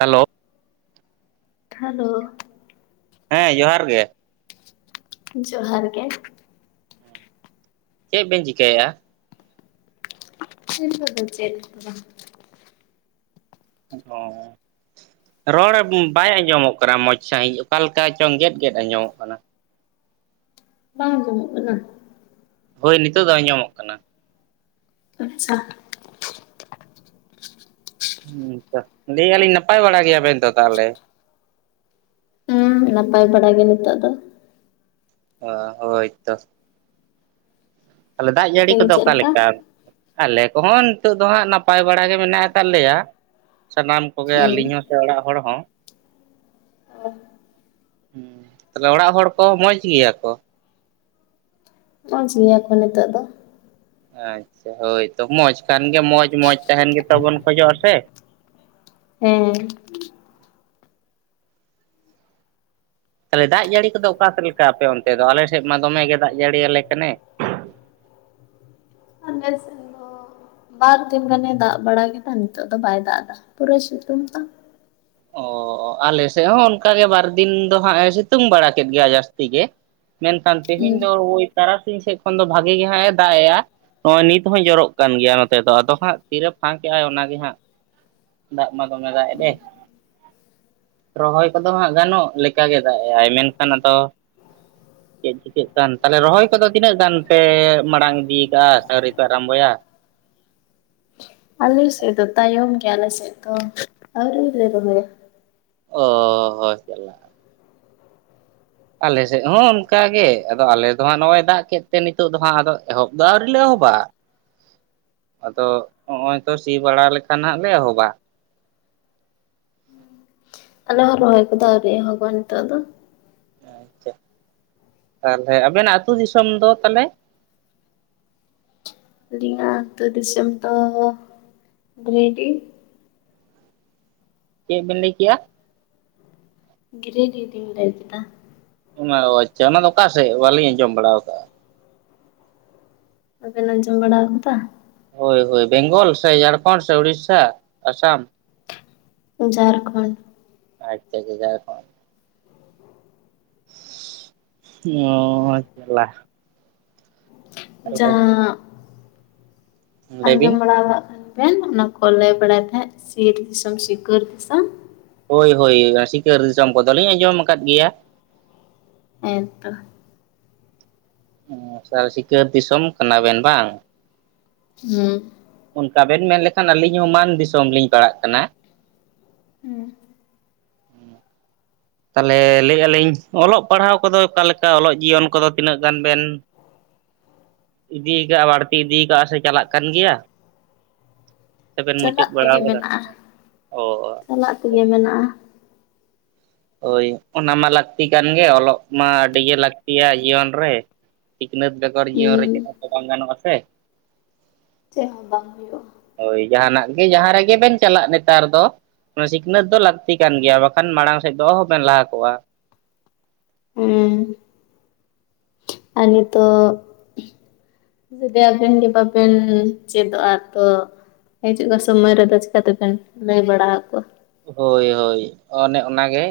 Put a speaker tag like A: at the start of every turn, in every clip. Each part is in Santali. A: ᱦᱮᱞᱚ
B: ᱦᱟᱞᱚ
A: ᱦᱮᱸ ᱡᱚᱦᱟᱨ ᱜᱮ᱾
B: ᱡᱚᱦᱟᱨ ᱜᱮ᱾
A: ᱪᱮᱫ ᱵᱮᱱ ᱪᱤᱠᱟᱹᱭᱮᱜᱼᱟ?
B: [unintelligible] ᱵᱟᱝ
A: [unintelligible] ᱨᱚᱲ ᱵᱟᱭ ᱟᱸᱡᱚᱢᱚᱜ ᱠᱟᱱᱟ ᱢᱚᱡᱽ ᱥᱟᱺᱦᱤᱡ ᱚᱠᱟ ᱞᱮᱠᱟ ᱪᱚᱝ ᱜᱮᱫ ᱜᱮᱫ ᱟᱸᱡᱚᱢᱚᱜ ᱠᱟᱱᱟ᱾
B: ᱵᱟᱝ ᱟᱸᱡᱚᱢᱚᱜ ᱠᱟᱱᱟ᱾
A: ᱦᱳᱭ ᱱᱤᱛᱳᱜ ᱫᱚ ᱟᱸᱡᱚᱢᱚᱜ ᱠᱟᱱᱟ᱾
B: ᱟᱪᱪᱷᱟ
A: ᱦᱮᱸ ᱛᱚ ᱞᱟᱹᱭ ᱟᱹᱞᱤᱧ ᱱᱟᱯᱟᱭ ᱵᱟᱲᱟ ᱜᱮᱭᱟᱵᱮᱱ ᱛᱚ ᱛᱟᱦᱚᱞᱮ
B: ᱦᱮᱸ ᱱᱟᱯᱟᱭ ᱵᱟᱲᱟ ᱜᱮ ᱱᱤᱛᱚᱜ ᱫᱚ᱾
A: ᱚ ᱦᱳᱭᱛᱚ ᱛᱟᱦᱚᱞᱮ ᱫᱟᱜ
B: ᱚᱱᱛᱮ
A: ᱡᱟᱹᱲᱤ
B: ᱜᱮ
A: ᱠᱚᱫᱚ
B: ᱪᱮᱫ
A: ᱚᱠᱟ ᱞᱮᱠᱟ ᱟᱞᱮ ᱠᱚᱦᱚᱸ ᱱᱤᱛᱚᱜ ᱫᱚ ᱦᱟᱸᱜ ᱱᱟᱯᱟᱭ ᱵᱟᱲᱟ ᱜᱮ ᱢᱮᱱᱟᱜᱼᱟᱠᱟᱜ ᱞᱮᱭᱟ ᱥᱟᱱᱟᱢ ᱠᱚᱜᱮ
B: ᱦᱩᱸ
A: ᱟᱹᱞᱤᱧ ᱦᱚᱸ ᱥᱮ ᱚᱲᱟᱜ ᱦᱚᱲ ᱦᱚᱸ᱾
B: ᱚ
A: ᱦᱮᱸ ᱛᱟᱦᱚᱞᱮ ᱚᱲᱟᱜ ᱦᱚᱲ ᱠᱚ ᱢᱚᱸᱡᱽ ᱜᱮᱭᱟ ᱠᱚ?
B: ᱢᱚᱡ ᱜᱮᱭᱟ ᱠᱚ ᱱᱤᱛᱚᱜ ᱫᱚ᱾
A: ᱟᱪᱪᱷᱟ ᱦᱳᱭᱛᱚ ᱢᱚᱸᱡᱽ ᱠᱷᱟᱱ ᱜᱮ ᱢᱚᱸᱡᱽ ᱢᱚᱸᱡᱽ ᱛᱟᱦᱮᱱ ᱜᱮ ᱛᱟ ᱵᱚᱱ ᱠᱷᱚᱡᱚᱜᱼᱟ ᱥᱮ
B: ᱦᱮᱸ
A: ᱛᱟᱦᱚᱞᱮ ᱫᱟᱜ ᱡᱟᱹᱲᱤ ᱠᱚᱫᱚ ᱚᱠᱟ ᱥᱮᱫ ᱞᱮᱠᱟ ᱟᱯᱮ ᱚᱱᱛᱮ ᱫᱚ ᱟᱞᱮ ᱥᱮᱫ ᱢᱟ ᱫᱚᱢᱮ ᱜᱮ ᱫᱟᱜ ᱡᱟᱹᱲᱤᱭᱟᱞᱮ ᱠᱟᱱᱮ
B: ᱟᱯᱮ ᱥᱮᱫ ᱦᱚ ᱵᱟᱨᱫᱤᱱ ᱜᱟᱱᱮ ᱫᱟᱜ ᱵᱟᱲᱟ ᱠᱮᱫᱟ ᱱᱤᱛᱳᱜ ᱫᱚ ᱵᱟᱭ ᱫᱟᱜ ᱮᱫᱟ ᱯᱩᱨᱟᱹᱭ ᱥᱤᱛᱩᱝ ᱫᱟ
A: ᱚ ᱟᱞᱮ ᱥᱮᱫ ᱦᱚᱸ ᱚᱱᱠᱟᱜᱮ ᱵᱟᱨ ᱫᱤᱱ ᱫᱚ ᱦᱟᱸᱜ ᱮ ᱥᱤᱛᱩᱝ ᱵᱟᱲᱟ ᱠᱮᱫ ᱜᱮᱭᱟ ᱡᱟᱹᱥᱛᱤ ᱜᱮ᱾ ᱢᱮᱱᱠᱷᱟᱱ ᱛᱮᱦᱮᱧ
B: ᱦᱩᱸ
A: ᱫᱚ ᱳᱭ ᱛᱟᱨᱟᱥᱤᱧ ᱥᱮᱫ ᱠᱷᱚᱱ ᱫᱚ ᱵᱷᱟᱜᱤ ᱜᱮᱦᱟᱸᱜ ᱮ ᱫᱟᱜ ᱮᱜᱼᱟ᱾ ᱱᱚᱜᱼᱚᱭ ᱱᱤᱛ ᱦᱚᱸᱭ ᱡᱚᱨᱚᱜ ᱠᱟᱱ ᱜᱮᱭᱟ ᱱᱚᱛᱮ ᱫᱚ ᱟᱫᱚ ᱦᱟᱸᱜ ᱛᱤᱨᱮ ᱯᱷᱟᱸᱠᱮᱜᱼ ᱟᱭ ᱚᱱᱟᱜ ᱜᱮ ᱦᱟᱸᱜ ᱫᱟᱜ ᱢᱟ ᱫᱚᱢᱮ ᱫᱟᱜ ᱮᱫᱟᱭ ᱨᱚᱦᱚᱭ ᱠᱚᱫᱚ ᱦᱟᱸᱜ ᱜᱟᱱᱚᱜ ᱞᱮᱠᱟᱜᱮ ᱫᱟᱜ ᱮᱜᱼᱟᱭ ᱢᱮᱱᱠᱷᱟᱱ ᱟᱫᱚ, ᱪᱮᱫ ᱪᱤᱠᱟᱹᱜ ᱠᱟᱱ ᱛᱟᱦᱚᱞᱮ ᱨᱚᱦᱚᱭ ᱠᱚᱫᱚ ᱛᱤᱱᱟᱹᱜ ᱜᱟᱱ ᱯᱮ ᱢᱟᱲᱟᱝ ᱤᱫᱤ ᱟᱠᱟ-ᱟ ᱥᱮ ᱟᱣᱨᱤ ᱯᱮ ᱟᱨᱟᱢᱵᱚᱭᱟ?
B: ᱟᱞᱮ ᱥᱮᱫ ᱫᱚ ᱛᱟᱭᱚᱢ ᱜᱮ ᱟᱞᱮ ᱫᱚ ᱟᱣᱨᱤ ᱞᱮ ᱨᱚᱦᱚᱭᱟ᱾
A: ᱚᱻ ᱦᱚ ᱪᱟᱞᱟᱜ ᱟᱞᱮ ᱥᱮᱫ ᱦᱚᱸ ᱚᱱᱠᱟᱜ ᱜᱮ ᱟᱫᱚ ᱟᱞᱮᱫ ᱫᱚ ᱦᱟᱜ ᱱᱚᱜᱼᱚᱭ ᱫᱟᱜ ᱠᱮᱫ ᱛᱮ ᱱᱤᱛᱚᱜ ᱫᱚ ᱦᱟᱜ ᱟᱫᱚ ᱮᱦᱚᱵ ᱫᱚ ᱟᱹᱣᱨᱤ ᱞᱮ ᱮᱦᱚᱵᱟ ᱾ [unintelligible] ᱟᱫᱚ ᱦᱚᱸᱜᱼᱚᱭ ᱛᱚ ᱥᱤ ᱵᱟᱲᱟ ᱞᱮᱠᱷᱟᱱ ᱦᱟᱜ ᱞᱮ ᱮᱦᱚᱵᱟ ᱾ [unintelligible]
B: ᱟᱞᱮ ᱦᱚᱸ ᱨᱚᱦᱚᱭ ᱠᱚᱫᱚ ᱟᱹᱣᱨᱤ ᱮᱦᱚᱵᱚ-ᱟ ᱱᱤᱛᱚᱜ ᱫᱚ᱾
A: [inaudible] ᱛᱟᱦᱚᱞᱮ ᱟᱵᱮᱱᱟᱜ ᱟᱹᱛᱩ ᱫᱤᱥᱚᱢ ᱫᱚ ᱛᱟᱦᱚᱞᱮ?
B: ᱟᱹᱞᱤᱧᱟᱜ ᱟᱛᱳ ᱫᱤᱥᱚᱢ ᱫᱚ [inaudible] ᱜᱤᱨᱤᱰᱤᱷ ᱾
A: ᱪᱮᱫ ᱵᱮᱱ ᱞᱟᱹᱭ ᱠᱮᱜ-ᱟ?
B: ᱜᱤᱨᱤᱰᱤᱷ ᱞᱤᱧ ᱞᱟᱹᱭ ᱠᱮᱫᱟ ᱾
A: ᱚ ᱟᱪᱪᱷᱟ ᱚᱱᱟ ᱫᱚ ᱚᱠᱟ ᱥᱮᱫ ᱵᱟᱞᱤᱧ ᱟᱸᱡᱚᱢ ᱵᱟᱲᱟ ᱟᱠᱟᱜᱼᱟ᱾
B: ᱵᱟᱵᱮᱱ ᱟᱸᱡᱚᱢ ᱵᱟᱲᱟ ᱟᱠᱟᱫᱟ?
A: ᱦᱚᱭ ᱦᱚᱭ ᱵᱮᱝᱜᱚᱞ ᱥᱮ ᱡᱷᱟᱲᱠᱷᱚᱸᱰ ᱥᱮ ᱳᱲᱤᱥᱥᱟ, ᱟᱥᱟᱢ?
B: ᱡᱷᱟᱨᱠᱷᱚᱱᱰ ᱾
A: ᱟᱪᱪᱟ ᱡᱷᱟᱲᱠᱷᱚᱸᱰ᱾ ᱚ ᱡᱟᱞᱟ ᱾
B: ᱡᱟᱦᱟᱸ [unintelligible]
A: ᱞᱟᱹᱭ ᱵᱤᱱ
B: ᱟᱸᱡᱚᱢ ᱵᱟᱲᱟ ᱠᱟᱜ [unintelligible] ᱚᱱᱟ ᱠᱚ ᱞᱟᱹᱭ ᱵᱟᱲᱟᱭ ᱛᱟᱦᱮᱸᱫ ᱥᱤᱨ ᱫᱤᱥᱚᱢ ᱥᱤᱠᱟᱹᱨ ᱫᱤᱥᱚᱢ ᱾
A: ᱦᱚᱭ ᱦᱚᱭ ᱥᱤᱠᱟᱹᱨ ᱫᱤᱥᱚᱢ ᱠᱚᱫᱚ ᱞᱤᱧ ᱟᱸᱡᱚᱢ ᱟᱠᱟᱫ ᱜᱮᱭᱟ ᱾
B: ᱦᱮᱸ ᱛᱚ ᱾
A: [unintelligible] ᱥᱤᱠᱟᱹᱨ ᱫᱤᱥᱚᱢ ᱠᱟᱱᱟ ᱵᱮᱱ ᱵᱟᱝ?
B: ᱦᱮᱸ
A: ᱚᱱᱠᱟ ᱵᱮᱱ ᱢᱮᱱ ᱞᱮᱠᱷᱟᱱ ᱟᱹᱞᱤᱧ ᱦᱚᱸ ᱢᱟᱱ ᱫᱤᱥᱚᱢ ᱞᱤᱧ ᱯᱟᱲᱟᱜ ᱠᱟᱱᱟ ᱾
B: ᱦᱮᱸ
A: ᱛᱟᱦᱚᱞᱮ ᱞᱟᱹᱭᱮᱫᱼᱟ ᱞᱤᱧ ᱚᱞᱚᱜ ᱯᱟᱲᱦᱟᱣ ᱠᱚᱫᱚ ᱚᱠᱟ ᱞᱮᱠᱟ ᱚᱞᱚᱜ ᱡᱤᱭᱚᱱ ᱠᱚᱫᱚ ᱛᱤᱱᱟᱹᱜ ᱜᱟᱱ ᱵᱮᱱ? [inaudible] ᱤᱫᱤ ᱠᱟᱜᱼᱟ ᱵᱟᱹᱲᱛᱤ ᱤᱫᱤᱠᱟᱜᱼᱟ ᱥᱮ ᱪᱟᱞᱟᱜ ᱠᱟᱱ ᱜᱮᱭᱟ? ᱥᱮᱵᱮᱱ ᱢᱩᱪᱟᱹᱫ
B: ᱪᱟᱞᱟᱜ
A: ᱵᱟᱲᱟ
B: ᱛᱮᱜᱮ
A: ᱠᱟᱫᱟ
B: ᱢᱮᱱᱟᱜᱼᱟ
A: ᱚᱻ?
B: ᱪᱟᱞᱟᱜ ᱛᱮᱜᱮ ᱢᱮᱱᱟᱜᱼᱟ ᱾
A: ᱦᱚᱭ ᱚᱱᱟ ᱢᱟ ᱞᱟᱹᱠᱛᱤ ᱠᱟᱱ ᱜᱮ ᱚᱞᱚᱜ ᱢᱟ ᱟᱹᱰᱤᱜᱮ ᱞᱟᱹᱠᱛᱤᱭᱟ ᱡᱤᱭᱚᱱ ᱨᱮ ᱾ ᱥᱤᱠᱷᱱᱟᱹᱛ ᱵᱮᱜᱚᱨ ᱡᱤᱭᱚᱱ ᱨᱮ
B: ᱦᱩᱸ
A: ᱪᱮᱫ ᱦᱚ ᱛᱚ ᱵᱟᱝ ᱜᱟᱱᱚᱜ-ᱟ ᱥᱮ ᱾
B: ᱪᱮᱫ ᱦᱚᱸ ᱵᱟᱝ ᱦᱩᱭᱩᱜᱼᱟ ᱾
A: ᱦᱚᱭ ᱡᱟᱦᱟᱱᱟᱜ ᱜᱮ ᱡᱟᱦᱟᱸ ᱨᱮᱜᱮ ᱵᱮᱱ ᱪᱟᱞᱟᱜ ᱱᱮᱛᱟᱨ ᱫᱚ ᱥᱤᱠᱷᱱᱟᱹᱛ ᱫᱚ ᱞᱟᱹᱠᱛᱤ ᱠᱟᱱ ᱜᱮᱭᱟ ᱵᱟᱠᱷᱟᱱ ᱢᱟᱲᱟᱝ ᱥᱮᱫ ᱫᱚ ᱚᱦᱚᱵᱮᱱ ᱞᱟᱦᱟ ᱠᱚᱜᱼᱟ ᱾
B: ᱦᱮᱸ [unintelligible] ᱟᱨ ᱱᱤᱛᱚᱜ ᱡᱩᱫᱤ ᱟᱵᱮᱱ ᱜᱮ ᱵᱟᱵᱮᱱ ᱪᱮᱫᱚᱜᱼᱟ ᱛᱚ ᱦᱤᱡᱩᱜᱼᱟ ᱥᱚᱢᱚᱭ ᱨᱮᱫᱚ ᱪᱤᱠᱟᱹ ᱛᱮᱵᱮᱱ ᱞᱟᱹᱭ ᱵᱟᱲᱟ ᱟᱠᱚᱣᱟ ᱾
A: ᱦᱚᱭ ᱦᱚᱭ ᱚᱱᱮ ᱚᱱᱟᱜᱮ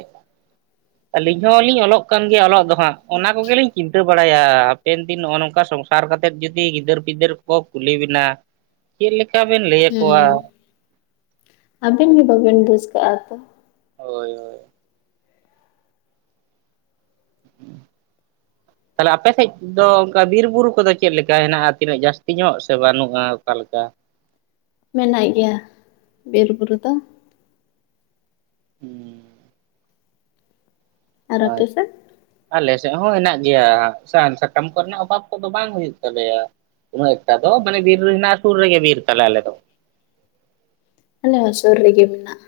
A: ᱾ ᱟᱹᱞᱤᱧ ᱦᱚᱸ ᱞᱤᱧ ᱚᱞᱚᱜ ᱠᱟᱱ ᱜᱮᱭᱟ ᱚᱞᱚᱜ ᱫᱚ ᱦᱟᱜ ᱾ ᱚᱱᱟ ᱠᱚᱜᱮ ᱞᱤᱧ ᱪᱤᱱᱛᱟᱹ ᱵᱟᱲᱟᱭᱟ ᱦᱟᱯᱮᱱ ᱫᱤᱱ ᱱᱚᱜᱼᱚ ᱱᱚᱝᱠᱟ ᱥᱚᱢᱥᱟ ᱥᱟᱨ ᱠᱟᱛᱮᱫ ᱡᱩᱫᱤ ᱜᱤᱫᱟᱹᱨ ᱯᱤᱫᱟᱹᱨ ᱠᱚ ᱠᱩᱞᱤ ᱵᱮᱱᱟ ᱪᱮᱫ ᱞᱮᱠᱟ ᱵᱮᱱ ᱞᱟᱹᱭ ᱟᱠᱚᱣᱟ ᱾
B: ᱟᱹᱵᱤᱱ ᱜᱮ ᱵᱟᱹᱵᱤᱱ ᱵᱩᱡᱽ ᱠᱟᱜᱼᱟ ᱛᱚ ᱾
A: ᱦᱚᱭ ᱦᱚᱭ ᱾ [unintelligible] ᱛᱟᱦᱚᱞᱮ ᱟᱯᱮ ᱥᱮᱫ ᱫᱚ ᱚᱱᱠᱟ ᱵᱤᱨ-ᱵᱩᱨᱩ ᱠᱚᱫᱚ ᱪᱮᱫ ᱞᱮᱠᱟ ᱦᱮᱱᱟᱜᱼᱟ ᱛᱤᱱᱟᱹᱜ ᱡᱟᱹᱥᱛᱤ ᱧᱚᱜ ᱥᱮ ᱵᱟᱹᱱᱩᱜᱼᱟ ᱚᱠᱟᱞᱠᱟ ᱾
B: ᱢᱮᱱᱟᱜ ᱜᱮᱭᱟ [inaudible] ᱵᱤᱨ-ᱵᱩᱨᱩ ᱫᱚ ᱾
A: ᱦᱩᱸ ᱾
B: ᱟᱨ ᱟᱯᱮ
A: ᱟᱪᱪᱷ
B: ᱥᱮᱫ
A: ᱟᱞᱮ ᱥᱮᱫ ᱦᱚᱸ ᱦᱮᱱᱟᱜ ᱜᱮᱭᱟ ᱥᱟᱦᱟᱱ ᱥᱟᱠᱟᱢ ᱠᱚᱨᱮᱱᱟᱜ ᱚᱵᱷᱟᱵᱽ ᱠᱚᱫᱚ ᱵᱟᱝ ᱦᱩᱭᱩᱜ ᱛᱟᱞᱮᱭᱟ ᱾ ᱩᱱᱟᱹᱜ ᱮᱠᱴᱟ ᱫᱚ ᱢᱟᱱᱮ ᱵᱤᱨ ᱨᱮᱱᱟᱜ ᱥᱩᱨ ᱨᱮᱜᱮ ᱵᱤᱨ ᱛᱟᱞᱮ ᱟᱞᱮ ᱫᱚ ᱾
B: ᱟᱞᱮ ᱦᱚᱸ ᱥᱩᱨ ᱨᱮᱜᱮ ᱢᱮᱱᱟᱜᱼᱟ ᱾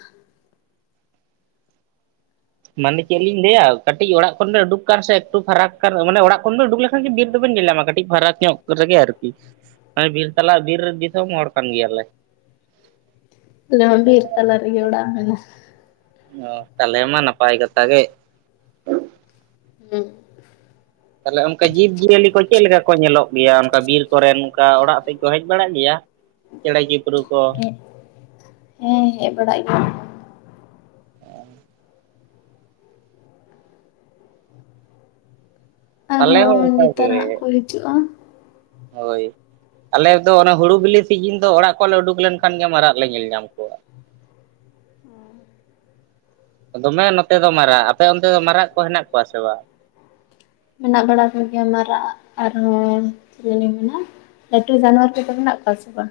A: ᱢᱟᱱᱮ ᱪᱮᱫ ᱞᱤᱧ ᱞᱟᱹᱭᱟ ᱠᱟᱹᱴᱤᱡ ᱚᱲᱟᱜ ᱠᱷᱚᱱ ᱵᱮᱱ ᱩᱰᱩᱠ ᱡᱟᱱ ᱥᱮ ᱮᱠᱴᱩ ᱯᱷᱟᱨᱟᱠ ᱠᱟᱱ ᱢᱟᱱᱮ ᱚᱲᱟᱜ ᱠᱷᱚᱱ ᱫᱚ ᱩᱰᱩᱠ ᱞᱮ ᱜᱮ ᱵᱤᱨ ᱫᱚᱵᱤᱱ ᱧᱮᱞ ᱧᱟᱢᱟ ᱠᱟᱹᱴᱤᱡ ᱯᱷᱟᱨᱟᱠ ᱧᱚᱜ ᱨᱮᱜᱮ ᱟᱨᱠᱤ᱾ ᱦᱮᱸ ᱵᱤᱨ ᱛᱟᱞᱟ ᱵᱤᱨ ᱨᱮ ᱫᱤᱥᱚᱢ ᱦᱚᱲ ᱠᱟᱱ ᱜᱮᱭᱟᱞᱮ᱾
B: ᱟᱞᱮ ᱦᱚᱸ ᱵᱤᱨ ᱛᱟᱞᱟ ᱨᱮᱜᱮ ᱚᱲᱟᱜ ᱢᱮᱱᱟᱜᱼᱟ᱾
A: ᱚ ᱛᱟᱞᱮ ᱢᱟ ᱱᱟᱯᱟᱭ ᱠᱟᱛᱷᱟ ᱜᱮ᱾
B: ᱦᱮᱸ
A: ᱛᱟᱦᱚᱞᱮ ᱚᱱᱠᱟ ᱡᱤᱵᱽᱼᱡᱤᱭᱟᱹᱞᱤ ᱠᱚ ᱪᱮᱫ ᱞᱮᱠᱟ ᱠᱚ ᱧᱮᱞᱚᱜ ᱜᱮᱭᱟ? ᱚᱱᱠᱟ ᱵᱤᱨ ᱠᱚᱨᱮ ᱚᱝᱠᱟ ᱚᱲᱟᱜ ᱥᱮᱫ ᱠᱚ ᱦᱮᱡ ᱵᱟᱲᱟᱜ ᱜᱮᱭᱟ? ᱪᱮᱬᱮ ᱪᱩᱯᱨᱩ ᱠᱚ
B: ᱦᱮᱸ ᱦᱮᱸ ᱦᱮᱡ ᱵᱟᱲᱟᱜ
A: ᱟᱞᱮ ᱦᱚᱸ
B: ᱟᱨᱦᱚᱸ
A: ᱚᱱᱠᱟ
B: ᱱᱮᱛᱟᱨ
A: ᱜᱮ
B: ᱦᱟᱸᱜ ᱠᱚ ᱦᱤᱡᱩᱜᱼᱟ
A: ᱦᱳᱭ ᱟᱞᱮᱫ ᱫᱚ ᱚᱱᱮ ᱦᱩᱲᱩ ᱵᱤᱞᱤ ᱥᱤᱡᱤᱱ ᱫᱚ ᱚᱲᱟᱜ ᱠᱚᱡ ᱞᱮ ᱩᱰᱩᱠ ᱞᱮᱱᱠᱷᱟᱱ ᱜᱮ ᱢᱟᱨᱟᱫ ᱞᱮ ᱧᱮᱞ ᱧᱟᱢ ᱠᱚᱣᱟ᱾ ᱫᱚᱢᱮᱜ ᱱᱚᱛᱮ ᱫᱚ ᱢᱟᱨᱟᱜ ᱟᱯᱮ ᱚᱱᱛᱮ ᱫᱚ ᱢᱟᱨᱟᱜ ᱠᱚ ᱦᱮᱱᱟᱜ ᱠᱚᱣᱟ ᱥᱮ ᱵᱟᱝ?
B: ᱢᱮᱱᱟᱜ ᱵᱟᱲᱟ ᱠᱚᱜᱮᱭᱟ ᱢᱟᱨᱟᱜ ᱟᱨ ᱦᱚᱸᱪᱮᱱ ᱢᱮᱱᱟᱜᱼᱟ? ᱞᱟᱹᱴᱩ ᱡᱟᱱᱣᱟᱨ ᱠᱚᱫᱚ ᱢᱮᱱᱟᱜ ᱠᱚᱣᱟ ᱥᱮ ᱵᱟᱝ?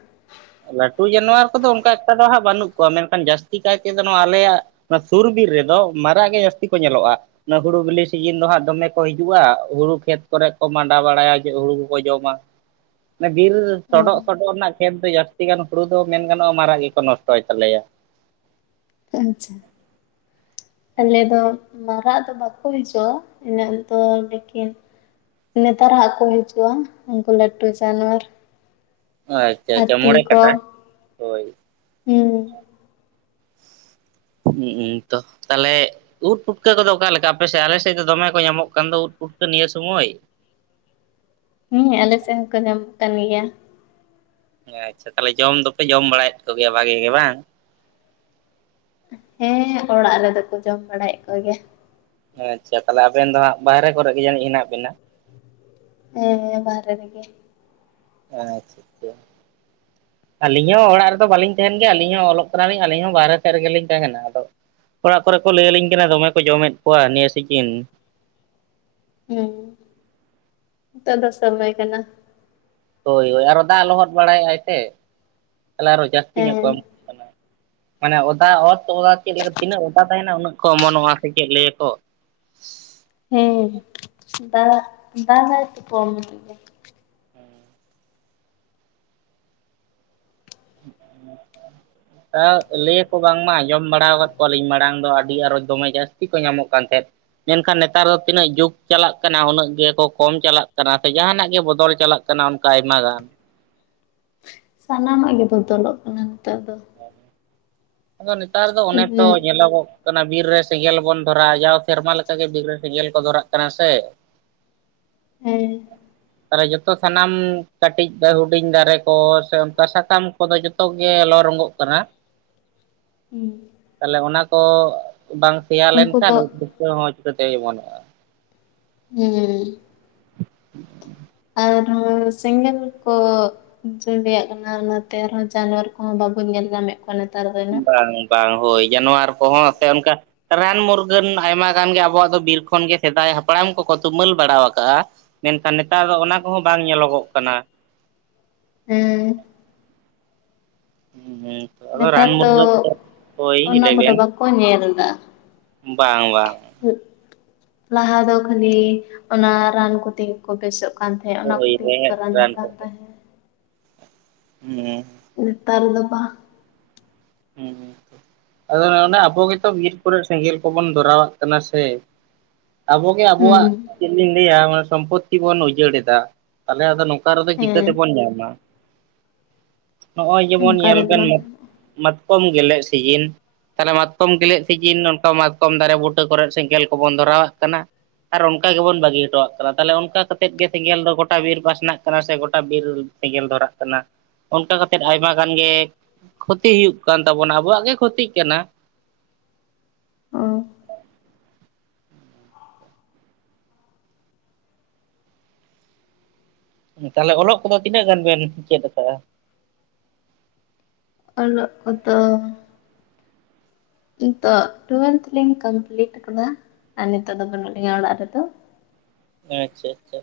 A: ᱞᱟᱹᱴᱩ ᱡᱟᱱᱣᱟᱨ ᱠᱚᱫᱚ ᱚᱱᱠᱟ ᱮᱠᱴᱟ ᱫᱚ ᱦᱟᱸᱜ ᱵᱟᱹᱱᱩᱜ ᱠᱚᱣᱟ ᱢᱮᱱᱠᱷᱟᱱ ᱡᱟᱹᱥᱛᱤ ᱠᱟᱭ ᱛᱮᱫᱚ ᱱᱚᱶᱟ ᱟᱞᱮᱭᱟᱜ᱾ ᱚᱱᱟ ᱥᱩᱨ ᱵᱤᱨ ᱨᱮᱫᱚ ᱢᱟᱨᱟᱜ ᱜᱮ ᱡᱟᱹᱥᱛᱤ ᱠᱚ ᱧᱮᱞᱚᱜᱼᱟ᱾ ᱚᱱᱟ ᱦᱩᱲᱩ ᱵᱤᱞᱤ ᱥᱤᱡᱤᱱ ᱫᱚ ᱦᱟᱸᱜ ᱫᱚᱢᱮ ᱠᱚ ᱦᱤᱡᱩᱜᱼᱟ ᱦᱩᱲᱩ ᱠᱷᱮᱛ ᱠᱚᱨᱮ ᱠᱚ ᱢᱟᱸᱰᱟ ᱵᱟᱲᱟᱭᱟ, ᱦᱩᱲᱩ ᱠᱚᱠᱚ ᱡᱚᱢᱟ᱾ [inaudible] ᱢᱟᱱᱮ ᱵᱤᱨ ᱥᱚᱰᱚᱜ ᱥᱚᱰᱚᱜ ᱨᱮᱱᱟᱜ ᱠᱷᱮᱛ ᱫᱚ ᱡᱟᱹᱥᱛᱤ ᱜᱟᱱ ᱦᱩᱲᱩ ᱫᱚ ᱢᱮᱱ ᱜᱟᱱᱚᱜᱼᱟ ᱢᱟᱨᱟᱜ ᱜᱮᱠᱚ ᱱᱚᱥᱴᱚᱭ ᱛᱟᱞᱮᱭᱟ᱾
B: ᱦᱮᱸ ᱟᱪᱪᱷᱟ ᱟᱞᱮ ᱫᱚ ᱢᱟᱨᱟᱜ ᱫᱚ ᱵᱟᱠᱚ [unintelligible] ᱤᱱᱟᱹᱜ ᱫᱚ ᱞᱮᱠᱤᱱ ᱱᱮᱛᱟᱨ ᱦᱟᱜ ᱠᱚ ᱦᱤᱡᱩᱜᱼᱟ ᱩᱱᱠᱩ ᱞᱟᱹᱴᱩ ᱡᱟᱱᱣᱟᱨ
A: ᱟᱪᱪᱷᱟ ᱟᱪᱪᱷᱟ
B: ᱦᱟᱹᱛᱤ
A: ᱢᱚᱲᱮ
B: ᱠᱚ
A: ᱠᱟᱴᱟ ᱦᱳᱭ
B: ᱦᱩᱸ
A: ᱦᱮᱸ ᱩᱸ ᱛᱚ ᱛᱟᱦᱞᱮ ᱩᱫ ᱯᱩᱴᱠᱟᱹ ᱠᱚᱫᱚ ᱚᱠᱟ ᱞᱮᱠᱟ ᱟᱯᱮᱥᱮᱫ ᱟᱞᱮ ᱥᱮᱫ ᱫᱚ ᱫᱚᱢᱮ ᱠᱚ ᱧᱟᱢᱚᱜ ᱠᱟᱱ ᱫᱚ ᱩᱫ ᱯᱩᱴᱠᱟᱹ ᱱᱤᱭᱟᱹ ᱥᱚᱢᱚᱭ
B: ᱦᱮᱸ ᱟᱞᱮ ᱥᱮᱫ ᱦᱚᱸᱠᱚ ᱧᱟᱢᱚᱜ ᱠᱟᱱ ᱜᱮᱭᱟ᱾
A: ᱟᱪᱷᱟ ᱛᱟᱦᱚᱞᱮ ᱡᱚᱢ ᱫᱚᱯᱮ ᱡᱚᱢ ᱵᱟᱲᱟᱭᱮᱫ ᱠᱚᱜᱮᱭᱟ ᱵᱷᱟᱜᱤ ᱜᱮ ᱵᱟᱝ?
B: ᱦᱮᱸ ᱚᱲᱟᱜ ᱨᱮᱫᱚ ᱠᱚ ᱡᱚᱢ ᱵᱟᱲᱟᱭᱮᱫ ᱠ ᱚᱜᱮᱭᱟ᱾
A: ᱦᱮᱸ ᱟᱪᱪᱷᱟ ᱛᱟᱦᱚᱞᱮ ᱟᱵᱮᱱ ᱫᱚ ᱦᱟᱸᱜ ᱵᱟᱦᱮᱨᱮ ᱠᱚᱨᱮ ᱜᱮ ᱡᱟᱹᱱᱤᱡ ᱦᱮᱱᱟᱜ ᱵᱮᱤᱱᱟ?
B: ᱦᱮᱸ ᱦᱮᱸ ᱵᱟᱨᱦᱮ ᱨᱮᱜᱮ᱾
A: ᱟᱪᱪᱷᱟ [unintelligible] ᱟᱹᱞᱤᱧ ᱦᱚᱸ ᱚᱲᱟᱜ ᱨᱮᱫᱚ ᱵᱟᱹᱞᱤᱧ ᱛᱟᱦᱮᱱ ᱜᱮᱭᱟ ᱟᱹᱞᱤᱧ ᱦᱚᱸ ᱚᱞᱚᱜ ᱠᱟᱱᱟᱞᱤᱧ ᱟᱹᱞᱤᱧ ᱦᱚᱸ ᱵᱟᱦᱨᱮ ᱥᱮᱫ ᱨᱮᱜᱮ ᱞᱤᱧ ᱛᱟᱦᱮᱱᱟ ᱟᱫᱚ ᱚᱲᱟᱜ ᱠᱚᱨᱮ ᱠᱚ ᱞᱟᱹᱭ ᱟᱹᱞᱤᱧ ᱠᱟᱱᱟ ᱫᱚᱢᱮ ᱠᱚ ᱡᱚᱢᱮᱫ ᱠᱚᱣᱟ ᱱᱤᱭᱟᱹ ᱥᱤᱡᱤᱱ
B: ᱦᱮᱸ ᱫᱚ ᱥᱚᱢᱚᱭ ᱠᱟᱱᱟ᱾
A: ᱦᱳᱭ ᱦᱳᱭ ᱟᱨᱚ ᱫᱟᱜ ᱞᱚᱦᱚᱫ ᱵᱟᱲᱟᱭᱮᱫᱼᱟᱭ ᱥᱮ ᱛᱟᱦᱚᱞᱮ ᱟᱨᱚ ᱡᱟᱹᱥᱛᱤ ᱧᱚᱜ ᱠᱚ
B: ᱦᱮᱸ
A: ᱮᱢ ᱠᱟᱱᱟ᱾ ᱢᱟᱱᱮ ᱚᱫᱟ ᱚᱛ ᱪᱮᱫ ᱞᱮᱠᱟ ᱛᱤᱱᱟᱹᱜ ᱚᱫᱟ ᱛᱟᱦᱮᱱᱟ ᱩᱱᱟᱹᱜ ᱠᱚ ᱚᱢᱚᱱᱚᱜᱼᱟ᱾ ᱥᱮ ᱪᱮᱫ ᱞᱟᱹᱭᱟ ᱠᱚ?
B: ᱦᱮᱸ ᱫᱟᱜ ᱫᱟᱜ ᱜᱟᱭ ᱛᱚ ᱠᱚᱢ ᱜᱮ
A: [unintelligible] ᱞᱟᱹᱭᱟᱠᱚ ᱵᱟᱝᱢᱟ ᱟᱸᱡᱚᱢ ᱵᱟᱲᱟ ᱟᱠᱟᱫ ᱠᱚᱣᱟᱞᱤᱧ ᱢᱟᱲᱟᱝ ᱫᱚ ᱟᱹᱰᱤ ᱟᱨᱚ ᱫᱚᱢᱮ ᱡᱟᱹᱥᱛᱤ ᱠᱚ ᱧᱟᱢᱚᱜ ᱠᱟᱱ ᱛᱟᱦᱮᱸᱫ᱾ ᱢᱮᱱᱠᱷᱟᱱ ᱱᱮᱛᱟᱨ ᱛᱤᱱᱟᱹᱜ ᱡᱩᱜᱽ ᱪᱟᱞᱟᱜ ᱠᱟᱱᱟ ᱩᱱᱟᱹᱜ ᱜᱮᱠᱚ ᱠᱚᱢ ᱪᱟᱞᱟᱜ ᱠᱟᱱᱟ ᱥᱮ ᱡᱟᱦᱟᱱᱟᱜ ᱜᱮ ᱵᱚᱫᱚᱞ ᱪᱟᱞᱟᱜ ᱠᱟᱱᱟ ᱚᱱᱠᱟ ᱟᱭᱢᱟ ᱜᱟᱱ
B: ᱥᱟᱱᱟᱢᱟᱜ ᱜᱮ ᱵᱚᱫᱚᱞᱚᱜ ᱠᱟᱱᱟ ᱱᱮᱛᱟᱨ ᱫᱚ
A: ᱟᱫᱚ ᱱᱮᱛᱟᱨ ᱫᱚ ᱚᱱᱮ ᱛᱚ ᱧᱮᱞᱚᱜᱚᱜ ᱚᱱᱠᱟ ᱱᱟᱜ ᱵᱤᱨ ᱨᱮ ᱥᱮᱸᱜᱮᱞ ᱵᱚᱱ ᱫᱷᱚᱨᱟᱼᱟ ᱡᱟᱣ ᱥᱮᱨᱢᱟ ᱞᱮᱠᱟᱜᱮ ᱵᱤᱨ ᱨᱮ ᱥᱮᱸᱜᱮᱞ ᱠᱚ ᱫᱷᱚᱨᱟᱜ ᱠᱟᱱᱟ ᱥᱮ [inaudible]
B: ᱦᱮᱸ
A: ᱛᱟᱦᱚᱞᱮ ᱡᱚᱛᱚ ᱥᱟᱱᱟᱢ ᱠᱟᱹᱴᱤᱡ ᱦᱩᱰᱤᱧ ᱫᱟᱨᱮ ᱠᱚ ᱥᱮ ᱚᱱᱠᱟ ᱥᱟᱠᱟᱢ ᱠᱚᱫᱚ ᱡᱚᱛᱚᱜ ᱜᱮ ᱞᱚ ᱨᱚᱝᱜᱚᱜ ᱾ ᱠᱟᱱᱟ
B: ᱦᱩᱸ
A: ᱛᱟᱦᱚᱞᱮ ᱚᱱᱟ ᱠᱚ ᱵᱟᱝ ᱥᱮᱭᱟ
B: ᱩᱱᱠᱩ
A: ᱞᱮᱱᱠᱷᱟᱱ
B: ᱫᱚ
A: ᱩᱫ ᱞᱩᱴᱠᱟ ᱦᱚᱸ ᱪᱤᱠᱟᱹᱛᱮ ᱚᱢᱚᱱᱚᱜᱼᱟ᱾
B: ᱦᱩᱸ
A: [unintelligible]
B: ᱟᱨ ᱛᱟᱦᱞᱮ ᱥᱮᱸᱜᱮᱞ ᱠᱚ ᱡᱩᱸᱰᱤᱭᱟᱜ ᱠᱟᱱᱟ ᱚᱱᱟᱛᱮ ᱟᱨᱚᱸ ᱡᱟᱱᱣᱟᱨ ᱠᱚᱦᱚᱸ ᱵᱟᱵᱚᱱ ᱧᱮᱞ ᱧᱟᱢᱮᱫ ᱠᱚᱣᱟ ᱠᱟᱱᱟ ᱱᱮᱛᱟᱨ ᱫᱚ ᱱᱟᱜ,
A: ᱵᱟᱝ ᱵᱟᱝ ᱦᱳᱭ ᱡᱟᱱᱣᱟᱨ ᱠᱚᱦᱚᱸ ᱥᱮ ᱚᱱᱠᱟ ᱨᱟᱱ ᱢᱩᱨᱜᱟᱹᱱ ᱟᱭᱢᱟ ᱜᱟᱱ ᱜᱮ ᱟᱵᱚᱣᱟᱜ ᱫᱚ ᱵᱤᱨ ᱠᱷᱚᱱ ᱜᱮ ᱥᱮᱫᱟᱭ ᱦᱟᱯᱲᱟᱢ ᱠᱚᱠᱚ ᱛᱩᱢᱟᱹᱞ ᱵᱟᱲᱟᱣ ᱠᱟᱜᱼᱟ ᱢᱮᱱᱠᱷᱟᱱ ᱱᱮᱛᱟᱨ ᱫᱚ ᱚᱱᱟ ᱠᱚᱦᱚᱸ ᱵᱟᱝ ᱧᱮᱞᱚᱜᱚᱜ ᱠᱟᱱᱟ
B: ᱦᱩᱸ
A: ᱦᱩᱸ ᱟᱫᱚ ᱨᱟᱱ
B: ᱱᱮᱛᱟᱨ
A: ᱢᱩᱨᱜᱟᱹᱱ ᱫᱚ ᱦᱳᱭ ᱞᱟᱹᱭ ᱵᱤᱱ
B: ᱠᱚ ᱧᱮᱞᱫᱟ
A: ᱵᱟᱝ ᱵᱟᱝ
B: ᱞᱟᱦᱟ ᱫᱚ ᱠᱷᱟᱹᱞᱤ ᱚᱱᱟ ᱨᱟᱱ ᱠᱚᱛᱮ ᱜᱮ ᱠᱚ ᱵᱮᱥᱚᱜ ᱠᱟᱱ ᱛᱟᱦᱮᱸᱜ ᱚᱱᱟ
A: ᱦᱳᱭ
B: ᱠᱚᱛᱮᱜᱮ ᱠᱚ
A: ᱨᱮᱦᱮᱫ
B: ᱨᱟᱱᱚᱜ
A: ᱨᱟᱱ
B: ᱠᱟᱱ
A: ᱠᱚᱜᱮ
B: ᱛᱟᱦᱮᱸᱫ
A: ᱦᱩᱸ
B: ᱱᱮᱛᱟᱨ ᱫᱚ ᱵᱟᱝ
A: ᱦᱩᱸ ᱛᱚ ᱟᱫᱚ ᱚᱱᱟ ᱚᱱᱟ ᱟᱵᱚ ᱜᱮᱛᱚ ᱵᱤᱨ ᱠᱚᱨᱮ ᱥᱮᱸᱜᱮᱞ ᱠᱚᱵᱚᱱ ᱫᱷᱚᱨᱟᱣᱟᱜ ᱠᱟᱱᱟ ᱥᱮ ᱟᱵᱚᱜᱮ ᱟᱵᱚᱣᱟᱜ
B: ᱦᱩᱸ
A: ᱪᱮᱫ ᱞᱤᱧ ᱞᱟᱹᱭᱟ ᱢᱟᱱᱮ ᱥᱚᱢᱯᱚᱛᱛᱤ ᱵᱚᱱ ᱩᱡᱟᱹᱲᱮᱫᱟ ᱛᱟᱦᱞᱮ ᱟᱫᱚ ᱱᱚᱝ ᱱᱚᱝᱠᱟ ᱨᱮᱫᱚ ᱪᱤᱠᱟᱹ
B: ᱦᱮᱸ
A: ᱛᱮᱵᱚᱱ ᱧᱟᱢᱟ ᱱᱚᱜᱼᱚᱭ ᱡᱮᱢᱚᱱ
B: ᱚᱱᱠᱟ
A: ᱧᱮᱞ
B: ᱨᱮᱫᱚ
A: ᱵᱮᱱ
B: ᱵᱟᱝ
A: ᱢᱟᱛᱠᱚᱢ ᱜᱮᱞᱮᱜ ᱥᱤᱡᱤᱱ ᱛᱟᱦᱞᱮ ᱢᱟᱛᱠᱚᱢ ᱜᱮᱞᱮᱜ ᱥᱤᱡᱤᱱ ᱱᱚᱝᱠᱟ ᱢᱟᱛᱠᱚᱢ ᱫᱟᱨᱮ ᱵᱩᱴᱟᱹ ᱠᱚᱨᱮᱫ ᱥᱮᱸᱜᱮᱞ ᱠᱚᱵᱚᱱ ᱫᱷᱚᱨᱟᱣᱟᱜ ᱠᱟᱱᱟ ᱟᱨ ᱚᱱᱠᱟ ᱜᱮᱵᱚᱱ ᱵᱟᱹᱜᱤ ᱦᱚᱴᱚᱣᱟᱜ ᱠᱟᱱᱟ, ᱛᱟᱞᱦᱮ ᱚᱱᱠᱟ ᱠᱟᱛᱮᱫ ᱜᱮ ᱥᱮᱸᱜᱮᱞ ᱫᱚ ᱜᱚᱴᱟ ᱵᱤᱨ ᱯᱟᱥᱱᱟᱜ ᱠᱟᱱᱟ ᱥᱮ ᱜᱚᱴᱟ ᱵᱤᱨ ᱥᱮᱸᱜᱮᱞ ᱫᱷᱚᱨᱟᱜ ᱠᱟᱱᱟ ᱚᱱᱠᱟ ᱠᱟ ᱠᱟᱛᱮᱫ ᱟᱭᱢᱟ ᱜᱟᱱ ᱜᱮ ᱠᱷᱚᱛᱤ ᱦᱩᱭᱩᱜ ᱠᱟᱱ ᱛᱟᱵᱚᱱᱟ ᱟᱵᱚᱣᱟᱜ ᱜᱮ ᱠᱷᱚᱛᱤ ᱠᱟᱱᱟ
B: ᱩᱸ
A: ᱛᱟᱞᱦᱮ ᱚᱞᱚᱜ ᱠᱚᱫᱚ ᱛᱤᱱᱟᱹᱜ ᱜᱟᱱ ᱵᱮᱱ ᱪᱮᱫ ᱟᱠᱟᱜᱼᱟ
B: ᱚᱞᱚᱜ ᱠᱚᱫᱚ ᱱᱤᱛᱚᱜ ᱴᱩᱭᱮᱞᱛᱷ ᱞᱤᱧ ᱠᱚᱢᱯᱤᱞᱴ ᱟᱠᱟᱫᱟ ᱟᱨ ᱱᱤᱛᱚᱜ ᱫᱚ ᱵᱟᱹᱱᱩᱜ ᱞᱤᱧᱟ ᱚᱲᱟᱜ ᱨᱮᱫᱚ
A: ᱟᱪᱪᱷᱟ ᱟᱪᱪᱷᱟ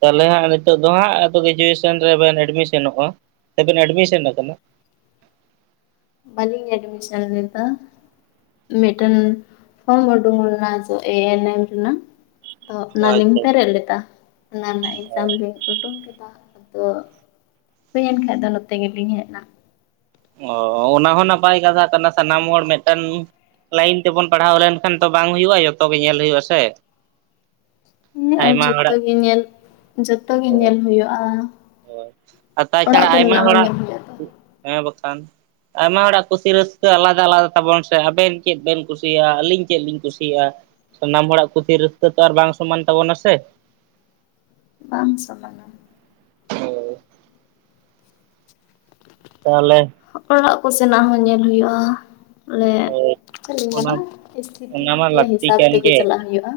A: ᱛᱟᱦᱞᱮ ᱦᱟᱸᱜ ᱱᱤᱛᱚᱜ ᱫᱚ ᱦᱟᱸᱜ ᱟᱫᱚ ᱜᱮᱡᱩᱭᱮᱥᱮᱱ ᱨᱮᱵᱮᱱ ᱮᱰᱢᱤᱥᱮᱱᱚᱜᱼᱟ ᱥᱮᱵᱤᱱ ᱮᱰᱢᱤᱥᱮᱱ ᱟᱠᱟᱱᱟ
B: ᱵᱟᱞᱤᱧ ᱮᱰᱢᱤᱥᱮᱱ ᱞᱮᱫᱟ ᱢᱤᱫᱴᱮᱱ ᱯᱷᱚᱨᱢ ᱩᱰᱩᱝ ᱞᱮᱱᱟ ᱡᱮ [unintelligible] ᱨᱮᱱᱟᱜ ᱟᱫᱚ ᱚᱱᱟᱞᱤᱧ
A: ᱟᱪᱪᱷᱟ
B: ᱯᱮᱨᱮᱡ ᱞᱮᱫᱟ ᱚᱱᱟ ᱨᱮᱱᱟᱜ ᱮᱠᱡᱟᱢ ᱞᱤᱧ ᱩᱰᱩᱝ ᱠᱮᱫᱟ ᱟᱫᱚ ᱦᱩᱭ ᱮᱱᱟ ᱟᱫᱚ ᱱᱚᱛᱮ ᱜᱮᱞᱤᱧ ᱦᱮᱡ ᱮᱱᱟ
A: ᱚᱻ ᱚᱱᱟ ᱦᱚᱸ ᱱᱟᱯᱟᱭ ᱠᱟᱛᱷᱟ ᱠᱟᱱᱟ ᱥᱟᱱᱟᱢ ᱦᱚᱲ ᱢᱮᱫᱴᱮᱱ ᱞᱟᱭᱤᱱ ᱛᱮᱵᱚᱱ ᱯᱟᱲᱦᱟᱣ ᱞᱮᱱᱠᱷᱟᱱ ᱛᱚ ᱵᱟᱝ ᱦᱩᱭᱩᱜᱼᱟ ᱡᱚᱛᱚ ᱜᱮ ᱧᱮᱞ ᱦᱩᱭᱩᱜᱼᱟ ᱥᱮ
B: ᱦᱮᱸ ᱟᱨ
A: ᱟᱭᱢᱟ
B: ᱡᱚᱛᱚ
A: ᱦᱚᱲᱟᱜ
B: ᱜᱮ ᱧᱮᱞ ᱡᱚᱛᱚ ᱜᱮ
A: ᱦᱳᱭ
B: ᱧᱮᱞ ᱦᱩᱭᱩᱜᱼᱟ
A: ᱦᱳᱭ ᱟᱨ
B: ᱚᱲᱟᱜ
A: ᱛᱟᱪᱷᱟᱲᱟ ᱟᱭᱢᱟ
B: ᱠᱚᱨᱮᱱᱟᱜ ᱦᱚᱸ
A: ᱦᱚᱲᱟᱜ
B: ᱧᱮᱞ ᱦᱩᱭᱩᱜᱼᱟ ᱛᱚ
A: ᱦᱮᱸ ᱵᱟᱠᱷᱟᱱ ᱟᱭᱢᱟ ᱦᱚᱲᱟᱜ ᱠᱩᱥᱤ ᱨᱟᱹᱥᱠᱟᱹ ᱟᱞᱟᱫᱟ ᱟᱞᱟᱫᱟ ᱛᱟᱵᱚᱱ ᱥᱮ ᱟᱵᱮᱱ ᱪᱮᱫ ᱵᱮᱱ ᱠᱩᱥᱤᱭᱟᱜᱼᱟ ᱟᱹᱞᱤᱧ ᱪᱮᱫ ᱞᱤᱧ ᱠᱩᱥᱤᱭᱟᱜᱼᱟ ᱥᱟᱱᱟᱢ ᱦᱚᱲᱟᱜ ᱠᱩᱥᱤ ᱨᱟᱹᱥᱠᱟᱹ ᱛᱚ ᱟᱨ ᱵᱟᱝ ᱥᱚᱢᱟᱱ ᱛᱟᱵᱚᱱᱟ ᱥᱮ
B: ᱵᱟᱝ ᱥᱚᱢᱟᱱᱟ
A: ᱦᱳᱭ ᱛᱟᱦᱞᱮ
B: ᱚᱲᱟᱜ ᱠᱚ ᱥᱮᱱᱟᱜ ᱦᱚᱸ ᱧᱮᱞ ᱦᱩᱭᱩᱜᱼᱟ ᱵᱚᱞᱮ
A: ᱦᱳᱭ
B: ᱪᱮᱫ ᱠᱤᱧ
A: ᱚᱱᱟ
B: ᱢᱮᱱᱟ ᱥᱛᱷᱤᱛᱤ
A: ᱚᱱᱟ ᱢᱟ
B: ᱜᱮ
A: ᱞᱟᱹᱠᱛᱤ
B: ᱦᱤᱥᱟᱵ
A: ᱠᱟᱱ
B: ᱛᱮᱜᱮ
A: ᱜᱮ
B: ᱪᱟᱞᱟᱜ ᱦᱩᱭᱩᱜᱼᱟ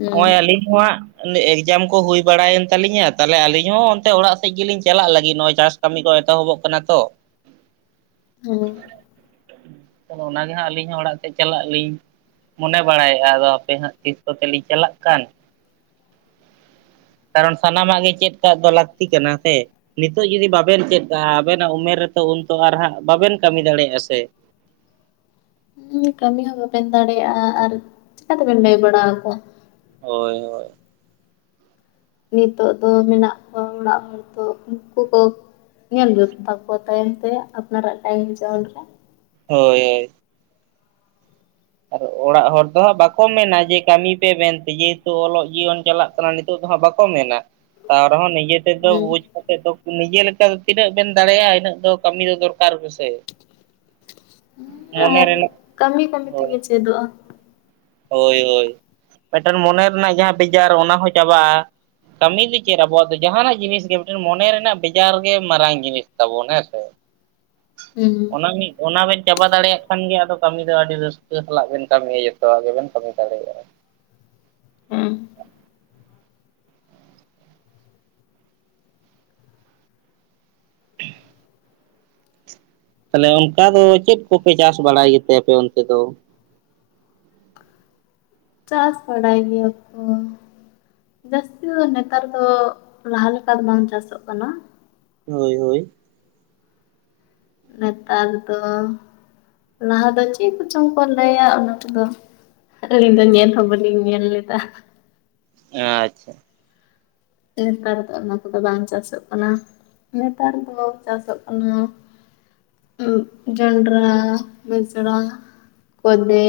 B: ᱦᱮᱸ
A: ᱱᱚᱜᱼᱚᱭ ᱟᱹᱞᱤᱧ ᱦᱚᱸ ᱦᱟᱜ [unintelligible] ᱮᱠᱡᱟᱢ ᱠᱚ ᱦᱩᱭ ᱵᱟᱲᱟᱭᱮᱱ ᱛᱟᱞᱤᱧᱟ ᱛᱟᱞᱦᱮ ᱟᱹᱞᱤᱧ ᱦᱚᱸ ᱚᱱᱛᱮ ᱚᱲᱟᱜ ᱥᱮᱫ ᱜᱮᱞᱤᱧ ᱪᱟᱞᱟᱜ ᱞᱟᱹᱜᱤᱫ ᱱᱚᱜᱼᱚᱭ ᱪᱟᱥ ᱠᱟᱹᱢᱤ ᱠᱚ ᱮᱛᱚᱦᱚᱵᱚᱜ ᱠᱟᱱᱟ ᱛᱚ
B: ᱦᱮᱸ
A: ᱟᱫᱚ ᱚᱱᱟᱜᱮ ᱦᱟᱸᱜ ᱟᱹᱞᱤᱧ ᱦᱚᱸ ᱚᱲᱟᱜ ᱥᱮᱫ ᱪᱟᱞᱟᱜ ᱞᱤᱧ ᱢᱚᱱᱮ ᱵᱟᱲᱟᱭᱮᱫᱼᱟ ᱟᱫᱚ ᱦᱟᱯᱮ ᱦᱟᱸᱜ ᱛᱤᱥ ᱠᱚᱛᱮᱞᱤᱧ ᱪᱟᱞᱟᱜ ᱠᱟᱱ [inaudible] ᱠᱟᱨᱚᱱ ᱥᱟᱱᱟᱢᱟᱜ ᱜᱮ ᱪᱮᱫ ᱠᱟᱜ ᱫᱚ ᱞᱟᱹᱠᱛᱤ ᱠᱟᱱᱟ ᱥᱮ ᱱᱤᱛᱚᱜ ᱡᱩᱫᱤ ᱵᱟᱵᱮᱱ ᱪᱮᱫ ᱠᱟᱜᱼᱟ ᱟᱵᱮᱱᱟᱜ ᱩᱢᱮᱨ ᱨᱮᱛᱚ ᱩᱱ ᱛᱚ ᱟᱨ ᱦᱟᱸᱜ ᱵᱟᱵᱮᱱ ᱠᱟᱹᱢᱤ ᱫᱟᱲᱮᱭᱟᱜᱼᱟ ᱥᱮ
B: ᱠᱟᱹᱢᱤ ᱦᱚᱸ ᱵᱟᱵᱮᱱ ᱫᱟᱲᱮᱭᱟᱜᱼᱟ ᱟᱨ ᱪᱤᱠᱟ ᱛᱮᱵᱮᱱ ᱞᱟᱹᱭ ᱵᱟᱲᱟ ᱟᱠᱚᱣᱟ
A: ᱦᱳᱭ ᱦᱳᱭ
B: ᱱᱤᱛᱚᱜ ᱫᱚ ᱢᱮᱱᱟᱜ ᱠᱚᱣᱟ ᱚᱲᱟᱜ ᱦᱚᱲ ᱫᱚ ᱩᱱᱠᱩ ᱠᱚ ᱧᱮᱞ ᱢᱮ ᱛᱟᱠᱚᱣᱟ ᱛᱟᱭᱚᱢ ᱛᱮ ᱟᱯᱱᱟᱨᱟᱜ ᱴᱟᱭᱤᱢ ᱡᱳᱱ ᱨᱮ
A: ᱦᱳᱭ ᱦᱳᱭ ᱟᱨ ᱚᱲᱟᱜ ᱦᱚᱲ ᱫᱚ ᱦᱟᱸᱜ ᱵᱟᱠᱚ ᱢᱮᱱᱟ ᱡᱮ ᱠᱟᱢᱤ ᱯᱮ ᱢᱮᱱᱛᱮ ᱡᱮᱦᱮᱛᱩ ᱚᱞᱚᱜ ᱡᱤᱭᱚᱱ ᱪᱟᱞᱟᱜ ᱠᱟᱱᱟ ᱱᱤᱛᱚᱜ ᱫᱚ ᱦᱟᱸᱜ ᱵᱟᱠᱚ ᱢᱮᱱᱟ ᱛᱟᱣ ᱨᱮᱦᱚᱸ ᱱᱤᱡᱮ ᱛᱮᱫ ᱫᱚ
B: ᱦᱩᱸ
A: ᱵᱩᱡᱽ ᱠᱟᱛᱮᱫ ᱫᱚ ᱱᱤᱡᱮ ᱞᱮᱠᱟ ᱫᱚ ᱛᱤᱱᱟᱹᱜ ᱵᱮᱱ ᱫᱟᱲᱮᱭᱟᱜᱼᱟ ᱤᱱᱟᱹᱜ ᱫᱚ ᱠᱟᱹᱢᱤ ᱫᱚ ᱫᱚᱨᱠᱟᱨ ᱜᱮᱥᱮ [inaudible] ᱢᱚᱱᱮ
B: ᱟᱨ
A: ᱨᱮᱱᱟᱜ
B: ᱠᱟᱹᱢᱤ ᱠᱟᱹᱢᱤ
A: ᱦᱳᱭ
B: ᱛᱮᱜᱮ ᱪᱮᱫᱚᱜᱼᱟ
A: ᱦᱳᱭ ᱦᱳᱭ ᱢᱮᱴᱟᱱ ᱢᱚᱱᱮ ᱨᱮᱱᱟᱜ ᱡᱟᱦᱟᱸ ᱵᱮᱡᱟᱨ ᱚᱱᱟ ᱦᱚᱸ ᱪᱟᱵᱟᱜᱼᱟ ᱠᱟᱹᱢᱤ ᱫᱚ ᱪᱮᱫ ᱟᱵᱚᱣᱟᱜ ᱡᱟᱦᱟᱱᱟᱜ ᱡᱤᱱᱤᱥ ᱜᱮ ᱢᱤᱫᱴᱮᱱ ᱢᱚᱱᱮ ᱨᱮᱱᱟᱜ ᱵᱮᱡᱟᱨ ᱜᱮ ᱢᱟᱨᱟᱝ ᱡᱤᱱᱤᱥ ᱛᱟᱵᱚᱱ ᱦᱮᱸ ᱥᱮ [inaudible]
B: ᱦᱩᱸ ᱦᱩᱸ
A: ᱚᱱᱟ ᱢᱤᱫ ᱚᱱᱟ ᱵᱮᱱ ᱪᱟᱵᱟ ᱫᱟᱲᱮᱭᱟᱜ ᱠᱷᱟᱱ ᱜᱮ ᱟᱫᱚ ᱠᱟᱹᱢᱤ ᱫᱚ ᱟᱹᱰᱤ ᱨᱟᱹᱥᱠᱟᱹ ᱥᱟᱞᱟᱜ ᱵᱮᱱ ᱠᱟᱹᱢᱤᱭᱟ ᱡᱚᱛᱚᱯᱟᱜ ᱜᱮᱵᱮᱱ ᱠᱟᱹᱢᱤ ᱫᱟᱲᱮᱭᱟᱜᱼᱟ
B: ᱦᱮᱸ
A: ᱛᱟᱦᱚᱞᱮ ᱚᱱᱠᱟ ᱫᱚ ᱪᱮᱫ ᱠᱚᱯᱮ ᱪᱟᱥ ᱵᱟᱲᱟᱭ ᱜᱮᱛᱮ ᱟᱯᱮ ᱚᱱᱛᱮ ᱫᱚ
B: ᱪᱟᱥ ᱵᱟᱰᱟᱭ ᱜᱮᱭᱟ ᱠᱚ ᱡᱟᱹᱥᱛᱤ ᱫᱚ ᱱᱮᱛᱟᱨ ᱫᱚ ᱞᱟᱦᱟ ᱞᱮᱠᱟ ᱫᱚ ᱵᱟᱝ ᱪᱟᱥᱚᱜ ᱠᱟᱱᱟ
A: ᱦᱳᱭ ᱦᱳᱭ
B: ᱱᱮᱛᱟᱨ ᱫᱚ ᱞᱟᱦᱟ ᱫᱚ ᱪᱮᱫ ᱠᱚᱪᱚᱝ ᱠᱚ ᱞᱟᱹᱭᱟ ᱚᱱᱟ ᱠᱚᱫᱚ ᱾ ᱟᱹᱞᱤᱧ ᱫᱚ ᱧᱮᱞ ᱦᱚ ᱵᱟᱞᱤᱧ ᱧᱮᱞ ᱞᱮᱫᱟ ᱾
A: ᱟᱪᱪᱷᱟ ᱾
B: ᱱᱮᱛᱟᱨ ᱫᱚ ᱚᱱᱟ ᱠᱚᱫᱚ ᱵᱟᱝ ᱪᱟᱥᱚᱜ ᱠᱟᱱᱟ ᱾ ᱱᱮᱛᱟᱨ ᱫᱚ ᱪᱟᱥᱚᱜ ᱠᱟᱱᱟ ᱡᱚᱱᱰᱨᱟ ᱢᱮᱥᱨᱟ ᱠᱚᱫᱷᱮ